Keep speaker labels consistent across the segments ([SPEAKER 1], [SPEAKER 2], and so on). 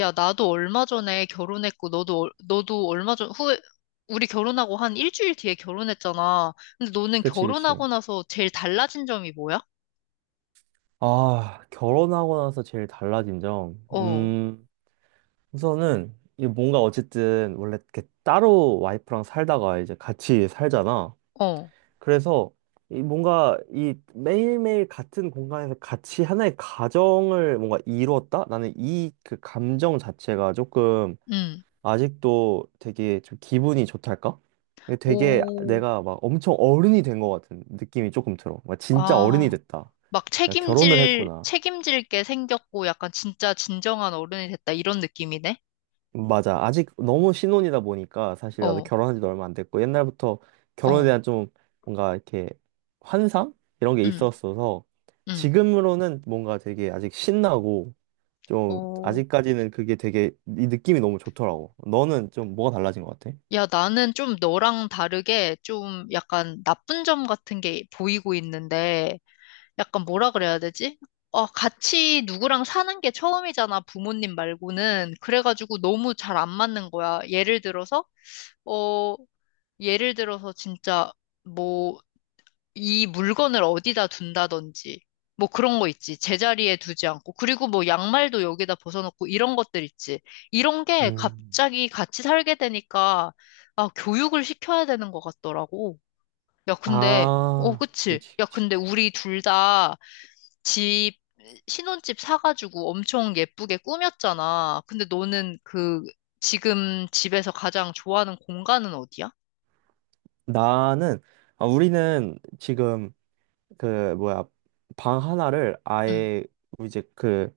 [SPEAKER 1] 야, 나도 얼마 전에 결혼했고, 너도, 너도 얼마 전, 후에, 우리 결혼하고 한 일주일 뒤에 결혼했잖아. 근데 너는
[SPEAKER 2] 그치, 그치.
[SPEAKER 1] 결혼하고 나서 제일 달라진 점이 뭐야?
[SPEAKER 2] 아, 결혼하고 나서 제일 달라진 점.
[SPEAKER 1] 어,
[SPEAKER 2] 우선은, 이 뭔가 어쨌든, 원래 이렇게 따로 와이프랑 살다가 이제 같이 살잖아.
[SPEAKER 1] 어,
[SPEAKER 2] 그래서, 이 뭔가, 이 매일매일 같은 공간에서 같이 하나의 가정을 뭔가 이뤘다? 나는 이 그 감정 자체가 조금,
[SPEAKER 1] 응.
[SPEAKER 2] 아직도 되게 좀 기분이 좋달까? 이게 되게
[SPEAKER 1] 오,
[SPEAKER 2] 내가 막 엄청 어른이 된 것 같은 느낌이 조금 들어. 막 진짜 어른이
[SPEAKER 1] 아,
[SPEAKER 2] 됐다.
[SPEAKER 1] 막
[SPEAKER 2] 내가 결혼을
[SPEAKER 1] 책임질,
[SPEAKER 2] 했구나.
[SPEAKER 1] 책임질 게 생겼고, 약간 진짜 진정한 어른이 됐다, 이런 느낌이네?
[SPEAKER 2] 맞아. 아직 너무 신혼이다 보니까 사실 나도
[SPEAKER 1] 어,
[SPEAKER 2] 결혼한 지도 얼마 안 됐고 옛날부터 결혼에
[SPEAKER 1] 어,
[SPEAKER 2] 대한 좀 뭔가 이렇게 환상? 이런 게
[SPEAKER 1] 응,
[SPEAKER 2] 있었어서
[SPEAKER 1] 응.
[SPEAKER 2] 지금으로는 뭔가 되게 아직 신나고 좀
[SPEAKER 1] 오.
[SPEAKER 2] 아직까지는 그게 되게 이 느낌이 너무 좋더라고. 너는 좀 뭐가 달라진 것 같아?
[SPEAKER 1] 야, 나는 좀 너랑 다르게 좀 약간 나쁜 점 같은 게 보이고 있는데, 약간 뭐라 그래야 되지? 어, 같이 누구랑 사는 게 처음이잖아, 부모님 말고는. 그래가지고 너무 잘 안 맞는 거야. 예를 들어서, 어, 예를 들어서 진짜 뭐, 이 물건을 어디다 둔다든지, 뭐 그런 거 있지. 제자리에 두지 않고. 그리고 뭐 양말도 여기다 벗어놓고 이런 것들 있지. 이런 게
[SPEAKER 2] 음.
[SPEAKER 1] 갑자기 같이 살게 되니까, 아, 교육을 시켜야 되는 것 같더라고. 야, 근데, 어,
[SPEAKER 2] 아,
[SPEAKER 1] 그치.
[SPEAKER 2] 그렇지,
[SPEAKER 1] 야,
[SPEAKER 2] 그렇지.
[SPEAKER 1] 근데 우리 둘 다, 집, 신혼집 사가지고 엄청 예쁘게 꾸몄잖아. 근데 너는 그, 지금 집에서 가장 좋아하는 공간은 어디야?
[SPEAKER 2] 나는 아, 우리는 지금 그 뭐야 방 하나를
[SPEAKER 1] 응.
[SPEAKER 2] 아예 이제 그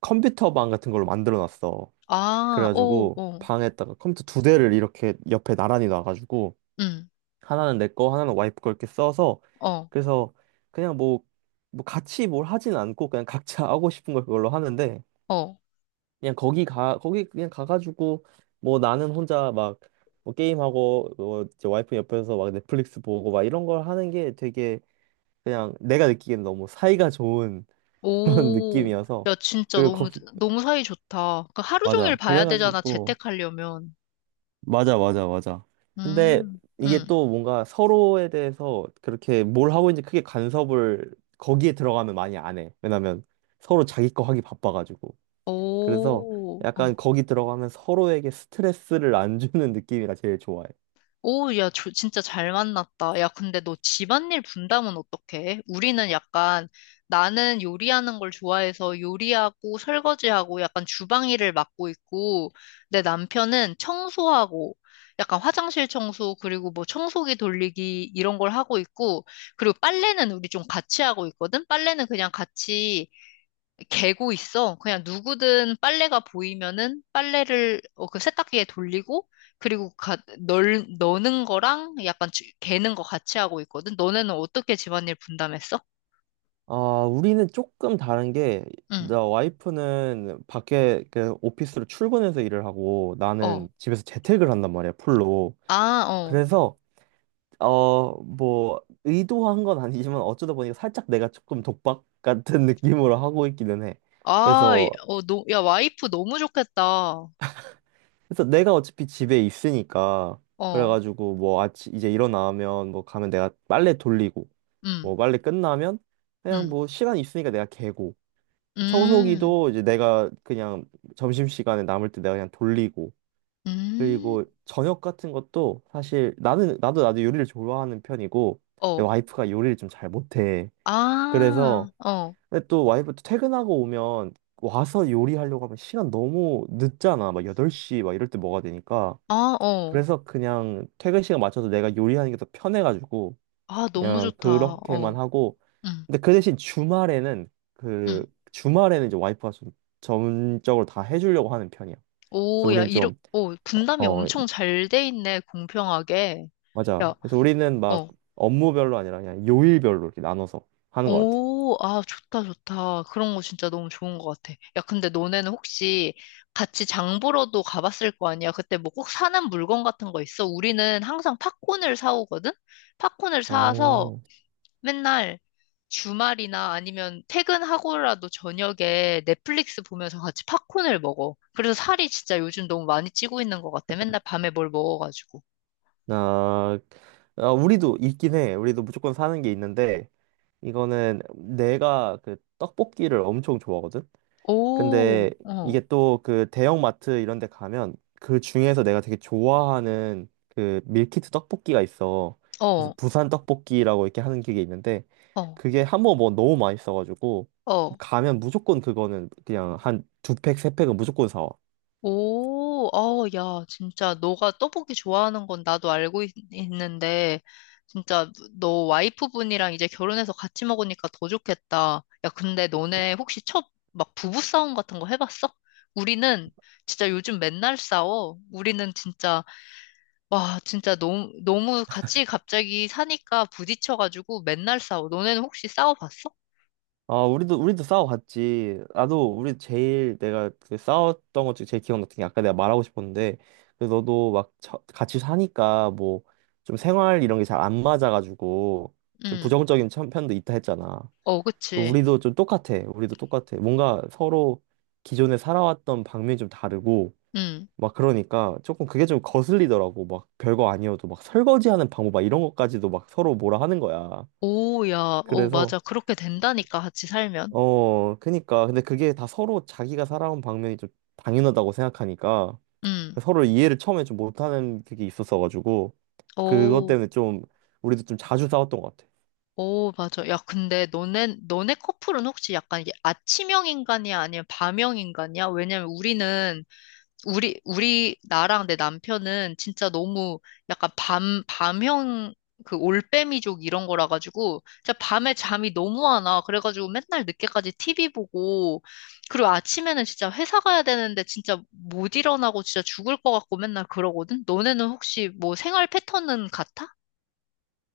[SPEAKER 2] 컴퓨터 방 같은 걸로 만들어 놨어.
[SPEAKER 1] 아, 오,
[SPEAKER 2] 그래가지고
[SPEAKER 1] 오,
[SPEAKER 2] 방에다가 컴퓨터 두 대를 이렇게 옆에 나란히 놔가지고
[SPEAKER 1] 응,
[SPEAKER 2] 하나는 내 거, 하나는 와이프 거 이렇게 써서
[SPEAKER 1] 어,
[SPEAKER 2] 그래서 그냥 뭐, 뭐 같이 뭘 하진 않고 그냥 각자 하고 싶은 걸 그걸로 하는데
[SPEAKER 1] 어.
[SPEAKER 2] 그냥 거기 가 거기 그냥 가가지고 뭐 나는 혼자 막 뭐 게임하고 뭐 이제 와이프 옆에서 막 넷플릭스 보고 막 이런 걸 하는 게 되게 그냥 내가 느끼기엔 너무 사이가 좋은 그런
[SPEAKER 1] 오,
[SPEAKER 2] 느낌이어서
[SPEAKER 1] 야, 진짜
[SPEAKER 2] 그리고
[SPEAKER 1] 너무,
[SPEAKER 2] 거기 어,
[SPEAKER 1] 너무 사이 좋다. 그 하루 종일
[SPEAKER 2] 맞아
[SPEAKER 1] 봐야 되잖아,
[SPEAKER 2] 그래가지고
[SPEAKER 1] 재택하려면.
[SPEAKER 2] 맞아, 맞아, 맞아. 근데
[SPEAKER 1] 음,
[SPEAKER 2] 이게
[SPEAKER 1] 응,
[SPEAKER 2] 또 뭔가 서로에 대해서 그렇게 뭘 하고 있는지 크게 간섭을 거기에 들어가면 많이 안 해. 왜냐면 서로 자기 거 하기 바빠가지고. 그래서
[SPEAKER 1] 오,
[SPEAKER 2] 약간
[SPEAKER 1] 어.
[SPEAKER 2] 거기 들어가면 서로에게 스트레스를 안 주는 느낌이라 제일 좋아해.
[SPEAKER 1] 오, 야, 저 진짜 잘 만났다. 야, 근데 너 집안일 분담은 어떡해? 우리는 약간 나는 요리하는 걸 좋아해서 요리하고 설거지하고 약간 주방 일을 맡고 있고 내 남편은 청소하고 약간 화장실 청소 그리고 뭐 청소기 돌리기 이런 걸 하고 있고 그리고 빨래는 우리 좀 같이 하고 있거든? 빨래는 그냥 같이 개고 있어. 그냥 누구든 빨래가 보이면은 빨래를 어, 그 세탁기에 돌리고 그리고 넣는 거랑 약간 개는 거 같이 하고 있거든. 너네는 어떻게 집안일 분담했어?
[SPEAKER 2] 아, 우리는 조금 다른 게,
[SPEAKER 1] 응.
[SPEAKER 2] 나 와이프는 밖에 그 오피스로 출근해서 일을 하고
[SPEAKER 1] 어.
[SPEAKER 2] 나는 집에서 재택을 한단 말이야, 풀로.
[SPEAKER 1] 아, 어.
[SPEAKER 2] 그래서 뭐, 의도한 건 아니지만 어쩌다 보니까 살짝 내가 조금 독박 같은 느낌으로 하고 있기는 해.
[SPEAKER 1] 아,
[SPEAKER 2] 그래서,
[SPEAKER 1] 어, 야, 와이프 너무 좋겠다.
[SPEAKER 2] 그래서 내가 어차피 집에 있으니까,
[SPEAKER 1] 어.
[SPEAKER 2] 그래가지고 뭐 아침 이제 일어나면 뭐 가면 내가 빨래 돌리고,
[SPEAKER 1] 응
[SPEAKER 2] 뭐 빨래 끝나면 그냥
[SPEAKER 1] 응
[SPEAKER 2] 뭐 시간 있으니까 내가 개고,
[SPEAKER 1] 음.
[SPEAKER 2] 청소기도 이제 내가 그냥 점심시간에 남을 때 내가 그냥 돌리고,
[SPEAKER 1] 음.
[SPEAKER 2] 그리고 저녁 같은 것도 사실 나는, 나도 요리를 좋아하는 편이고, 내
[SPEAKER 1] 어.
[SPEAKER 2] 와이프가 요리를 좀 잘 못해.
[SPEAKER 1] 아.
[SPEAKER 2] 그래서
[SPEAKER 1] 어.
[SPEAKER 2] 근데 또 와이프도 퇴근하고 오면 와서 요리하려고 하면 시간 너무 늦잖아. 막 8시 막 이럴 때 뭐가 되니까.
[SPEAKER 1] 아, 어.
[SPEAKER 2] 그래서 그냥 퇴근 시간 맞춰서 내가 요리하는 게 더 편해가지고
[SPEAKER 1] 아, 너무
[SPEAKER 2] 그냥
[SPEAKER 1] 좋다.
[SPEAKER 2] 그렇게만
[SPEAKER 1] 어.
[SPEAKER 2] 하고.
[SPEAKER 1] 응
[SPEAKER 2] 근데 그 대신 주말에는
[SPEAKER 1] 응
[SPEAKER 2] 이제 와이프가 좀 전적으로 다 해주려고 하는 편이야. 그래서
[SPEAKER 1] 오, 야,
[SPEAKER 2] 우리는 좀,
[SPEAKER 1] 오, 분담이
[SPEAKER 2] 어,
[SPEAKER 1] 엄청 잘 돼 있네, 공평하게.
[SPEAKER 2] 맞아.
[SPEAKER 1] 야,
[SPEAKER 2] 그래서 우리는 막
[SPEAKER 1] 어,
[SPEAKER 2] 업무별로 아니라 그냥 요일별로 이렇게 나눠서 하는 것 같아.
[SPEAKER 1] 오, 아, 좋다, 좋다. 그런 거 진짜 너무 좋은 것 같아. 야, 근데 너네는 혹시 같이 장 보러도 가봤을 거 아니야? 그때 뭐 꼭 사는 물건 같은 거 있어? 우리는 항상 팝콘을 사오거든? 팝콘을 사와서
[SPEAKER 2] 어.
[SPEAKER 1] 맨날 주말이나 아니면 퇴근하고라도 저녁에 넷플릭스 보면서 같이 팝콘을 먹어. 그래서 살이 진짜 요즘 너무 많이 찌고 있는 것 같아. 맨날 밤에 뭘 먹어가지고.
[SPEAKER 2] 아, 아, 우리도 있긴 해. 우리도 무조건 사는 게 있는데, 이거는 내가 그 떡볶이를 엄청 좋아하거든? 근데
[SPEAKER 1] 오,
[SPEAKER 2] 이게
[SPEAKER 1] 어,
[SPEAKER 2] 또 그 대형마트 이런 데 가면 그 중에서 내가 되게 좋아하는 그 밀키트 떡볶이가 있어. 그래서
[SPEAKER 1] 어,
[SPEAKER 2] 부산 떡볶이라고 이렇게 하는 게 있는데,
[SPEAKER 1] 어,
[SPEAKER 2] 그게 한번 뭐 너무 맛있어가지고,
[SPEAKER 1] 어.
[SPEAKER 2] 가면 무조건 그거는 그냥 한 두 팩, 세 팩은 무조건 사와.
[SPEAKER 1] 오, 어, 야, 진짜 너가 떡볶이 좋아하는 건 나도 알고 있, 는데 진짜 너 와이프분이랑 이제 결혼해서 같이 먹으니까 더 좋겠다. 야, 근데 너네 혹시 첫 막 부부싸움 같은 거 해봤어? 우리는 진짜 요즘 맨날 싸워. 우리는 진짜, 와, 진짜 너무, 너무 같이 갑자기 사니까 부딪혀가지고 맨날 싸워. 너네는 혹시 싸워봤어?
[SPEAKER 2] 아, 우리도 싸워봤지. 나도, 우리 제일 내가 그 싸웠던 것 중에 제일 기억났던 게 아까 내가 말하고 싶었는데, 그 너도 막 같이 사니까 뭐 좀 생활 이런 게 잘 안 맞아가지고 좀
[SPEAKER 1] 응,
[SPEAKER 2] 부정적인 편도 있다 했잖아.
[SPEAKER 1] 어,
[SPEAKER 2] 그
[SPEAKER 1] 그치.
[SPEAKER 2] 우리도 좀 똑같아. 우리도 똑같아. 뭔가 서로 기존에 살아왔던 방면이 좀 다르고,
[SPEAKER 1] 응.
[SPEAKER 2] 막 그러니까 조금 그게 좀 거슬리더라고. 막 별거 아니어도 막 설거지하는 방법 막 이런 것까지도 막 서로 뭐라 하는 거야.
[SPEAKER 1] 오, 야, 오,
[SPEAKER 2] 그래서
[SPEAKER 1] 맞아. 그렇게 된다니까, 같이 살면.
[SPEAKER 2] 어, 그니까. 근데 그게 다 서로 자기가 살아온 방면이 좀 당연하다고 생각하니까
[SPEAKER 1] 음,
[SPEAKER 2] 서로 이해를 처음에 좀 못하는 그게 있었어가지고 그것
[SPEAKER 1] 오,
[SPEAKER 2] 때문에 좀 우리도 좀 자주 싸웠던 것 같아.
[SPEAKER 1] 오, 맞아. 야, 근데 너네 커플은 혹시 약간 이게 아침형 인간이야? 아니면 밤형 인간이야? 왜냐면 우리, 나랑 내 남편은 진짜 너무 약간 밤형, 그 올빼미족 이런 거라 가지고, 진짜 밤에 잠이 너무 안 와. 그래가지고 맨날 늦게까지 TV 보고, 그리고 아침에는 진짜 회사 가야 되는데 진짜 못 일어나고 진짜 죽을 것 같고 맨날 그러거든? 너네는 혹시 뭐 생활 패턴은 같아?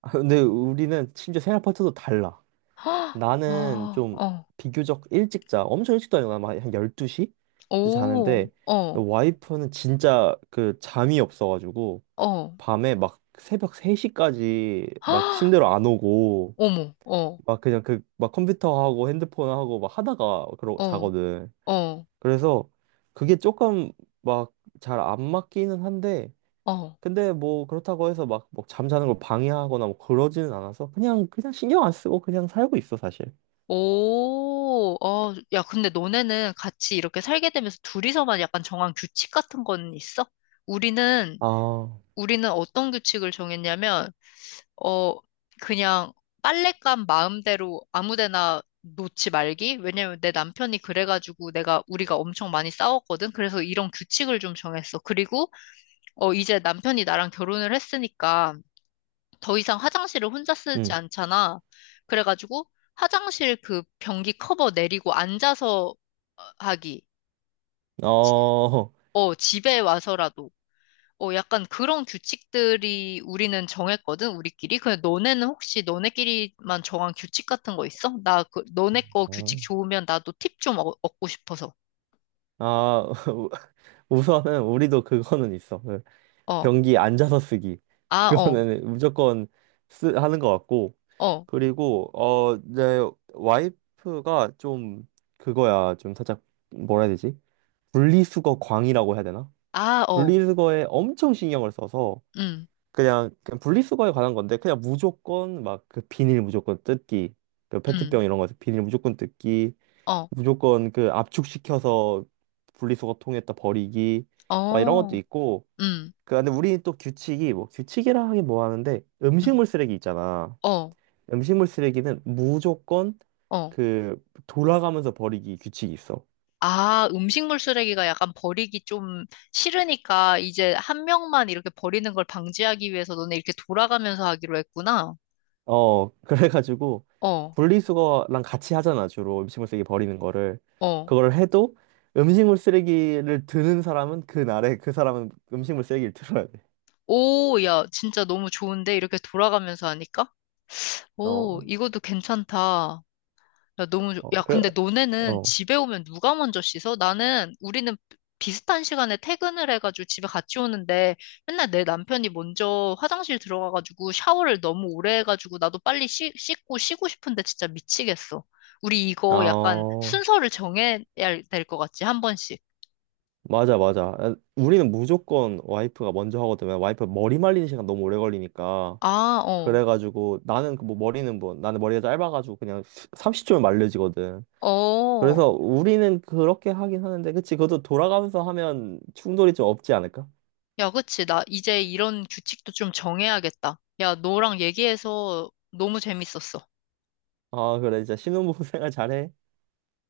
[SPEAKER 2] 아, 근데 우리는 심지어 생활 패턴도 달라.
[SPEAKER 1] 헉, 어,
[SPEAKER 2] 나는 좀
[SPEAKER 1] 어,
[SPEAKER 2] 비교적 일찍 자. 엄청 일찍 자요. 아한 12시?
[SPEAKER 1] 오,
[SPEAKER 2] 자는데
[SPEAKER 1] 어,
[SPEAKER 2] 와이프는 진짜 그 잠이 없어가지고
[SPEAKER 1] 어,
[SPEAKER 2] 밤에 막 새벽 3시까지 막
[SPEAKER 1] 헉,
[SPEAKER 2] 침대로 안 오고
[SPEAKER 1] 어머, 어,
[SPEAKER 2] 막 그냥 그 막 컴퓨터하고 핸드폰하고 막 하다가 그러
[SPEAKER 1] 어,
[SPEAKER 2] 자거든.
[SPEAKER 1] 어,
[SPEAKER 2] 그래서 그게 조금 막 잘 안 맞기는 한데
[SPEAKER 1] 어.
[SPEAKER 2] 근데 뭐 그렇다고 해서 막 뭐 잠자는 걸 방해하거나 뭐 그러지는 않아서 그냥 신경 안 쓰고 그냥 살고 있어 사실.
[SPEAKER 1] 오, 어, 야, 근데 너네는 같이 이렇게 살게 되면서 둘이서만 약간 정한 규칙 같은 건 있어? 우리는,
[SPEAKER 2] 아,
[SPEAKER 1] 우리는 어떤 규칙을 정했냐면, 어, 그냥 빨랫감 마음대로 아무 데나 놓지 말기? 왜냐면 내 남편이 그래가지고 내가, 우리가 엄청 많이 싸웠거든? 그래서 이런 규칙을 좀 정했어. 그리고, 어, 이제 남편이 나랑 결혼을 했으니까, 더 이상 화장실을 혼자 쓰지
[SPEAKER 2] 응.
[SPEAKER 1] 않잖아. 그래가지고 화장실 그 변기 커버 내리고 앉아서 어, 하기.
[SPEAKER 2] 어.
[SPEAKER 1] 어, 집에 와서라도. 어, 약간 그런 규칙들이 우리는 정했거든, 우리끼리. 근데 너네는 혹시 너네끼리만 정한 규칙 같은 거 있어? 나 그, 너네 거
[SPEAKER 2] 아,
[SPEAKER 1] 규칙 좋으면 나도 팁 좀 얻고 싶어서.
[SPEAKER 2] 아, 우선은 우리도 그거는 있어. 응.
[SPEAKER 1] 어,
[SPEAKER 2] 변기 앉아서 쓰기
[SPEAKER 1] 아, 어,
[SPEAKER 2] 그거는 무조건 쓰 하는 것 같고
[SPEAKER 1] 어,
[SPEAKER 2] 그리고 어 내 와이프가 좀 그거야 좀 살짝 뭐라 해야 되지 분리수거 광이라고 해야 되나
[SPEAKER 1] 아, 어,
[SPEAKER 2] 분리수거에 엄청 신경을 써서
[SPEAKER 1] 음,
[SPEAKER 2] 그냥 분리수거에 관한 건데 그냥 무조건 막 그 비닐 무조건 뜯기 그
[SPEAKER 1] 음,
[SPEAKER 2] 페트병 이런 거 비닐 무조건 뜯기
[SPEAKER 1] 어,
[SPEAKER 2] 무조건 그 압축시켜서 분리수거통에다 버리기 막 이런 것도
[SPEAKER 1] 어,
[SPEAKER 2] 있고
[SPEAKER 1] 음,
[SPEAKER 2] 그 근데 우리는 또 규칙이 뭐 규칙이라 하긴 뭐 하는데
[SPEAKER 1] 음,
[SPEAKER 2] 음식물 쓰레기 있잖아.
[SPEAKER 1] 어,
[SPEAKER 2] 음식물 쓰레기는 무조건
[SPEAKER 1] 어.
[SPEAKER 2] 그 돌아가면서 버리기 규칙이 있어.
[SPEAKER 1] 아, 음식물 쓰레기가 약간 버리기 좀 싫으니까 이제 한 명만 이렇게 버리는 걸 방지하기 위해서 너네 이렇게 돌아가면서 하기로 했구나.
[SPEAKER 2] 어 그래가지고
[SPEAKER 1] 어,
[SPEAKER 2] 분리수거랑 같이 하잖아 주로 음식물 쓰레기 버리는 거를
[SPEAKER 1] 어.
[SPEAKER 2] 그거를 해도 음식물 쓰레기를 드는 사람은 그 날에 그 사람은 음식물 쓰레기를 들어야 돼.
[SPEAKER 1] 오, 야, 진짜 너무 좋은데? 이렇게 돌아가면서 하니까? 오,
[SPEAKER 2] 어,
[SPEAKER 1] 이것도 괜찮다. 야, 너무,
[SPEAKER 2] 어,
[SPEAKER 1] 야,
[SPEAKER 2] 그래,
[SPEAKER 1] 근데 너네는
[SPEAKER 2] 어,
[SPEAKER 1] 집에 오면 누가 먼저 씻어? 나는, 우리는 비슷한 시간에 퇴근을 해가지고 집에 같이 오는데 맨날 내 남편이 먼저 화장실 들어가가지고 샤워를 너무 오래 해가지고 나도 빨리 씻고 쉬고 싶은데 진짜 미치겠어. 우리
[SPEAKER 2] 아,
[SPEAKER 1] 이거 약간
[SPEAKER 2] 어.
[SPEAKER 1] 순서를 정해야 될 것 같지, 한 번씩.
[SPEAKER 2] 맞아, 맞아. 아, 우리는 무조건 와이프가 먼저 하거든. 요 와이프 머리 말리는 시간 너무 오래 걸리니까.
[SPEAKER 1] 아, 어,
[SPEAKER 2] 그래가지고 나는 그뭐 머리는 뭐 나는 머리가 짧아가지고 그냥 30초면 말려지거든.
[SPEAKER 1] 어.
[SPEAKER 2] 그래서 우리는 그렇게 하긴 하는데, 그치? 그것도 돌아가면서 하면 충돌이 좀 없지 않을까?
[SPEAKER 1] 야, 그치. 나 이제 이런 규칙도 좀 정해야겠다. 야, 너랑 얘기해서 너무 재밌었어.
[SPEAKER 2] 아, 그래. 진짜 신혼부부 생활 잘해.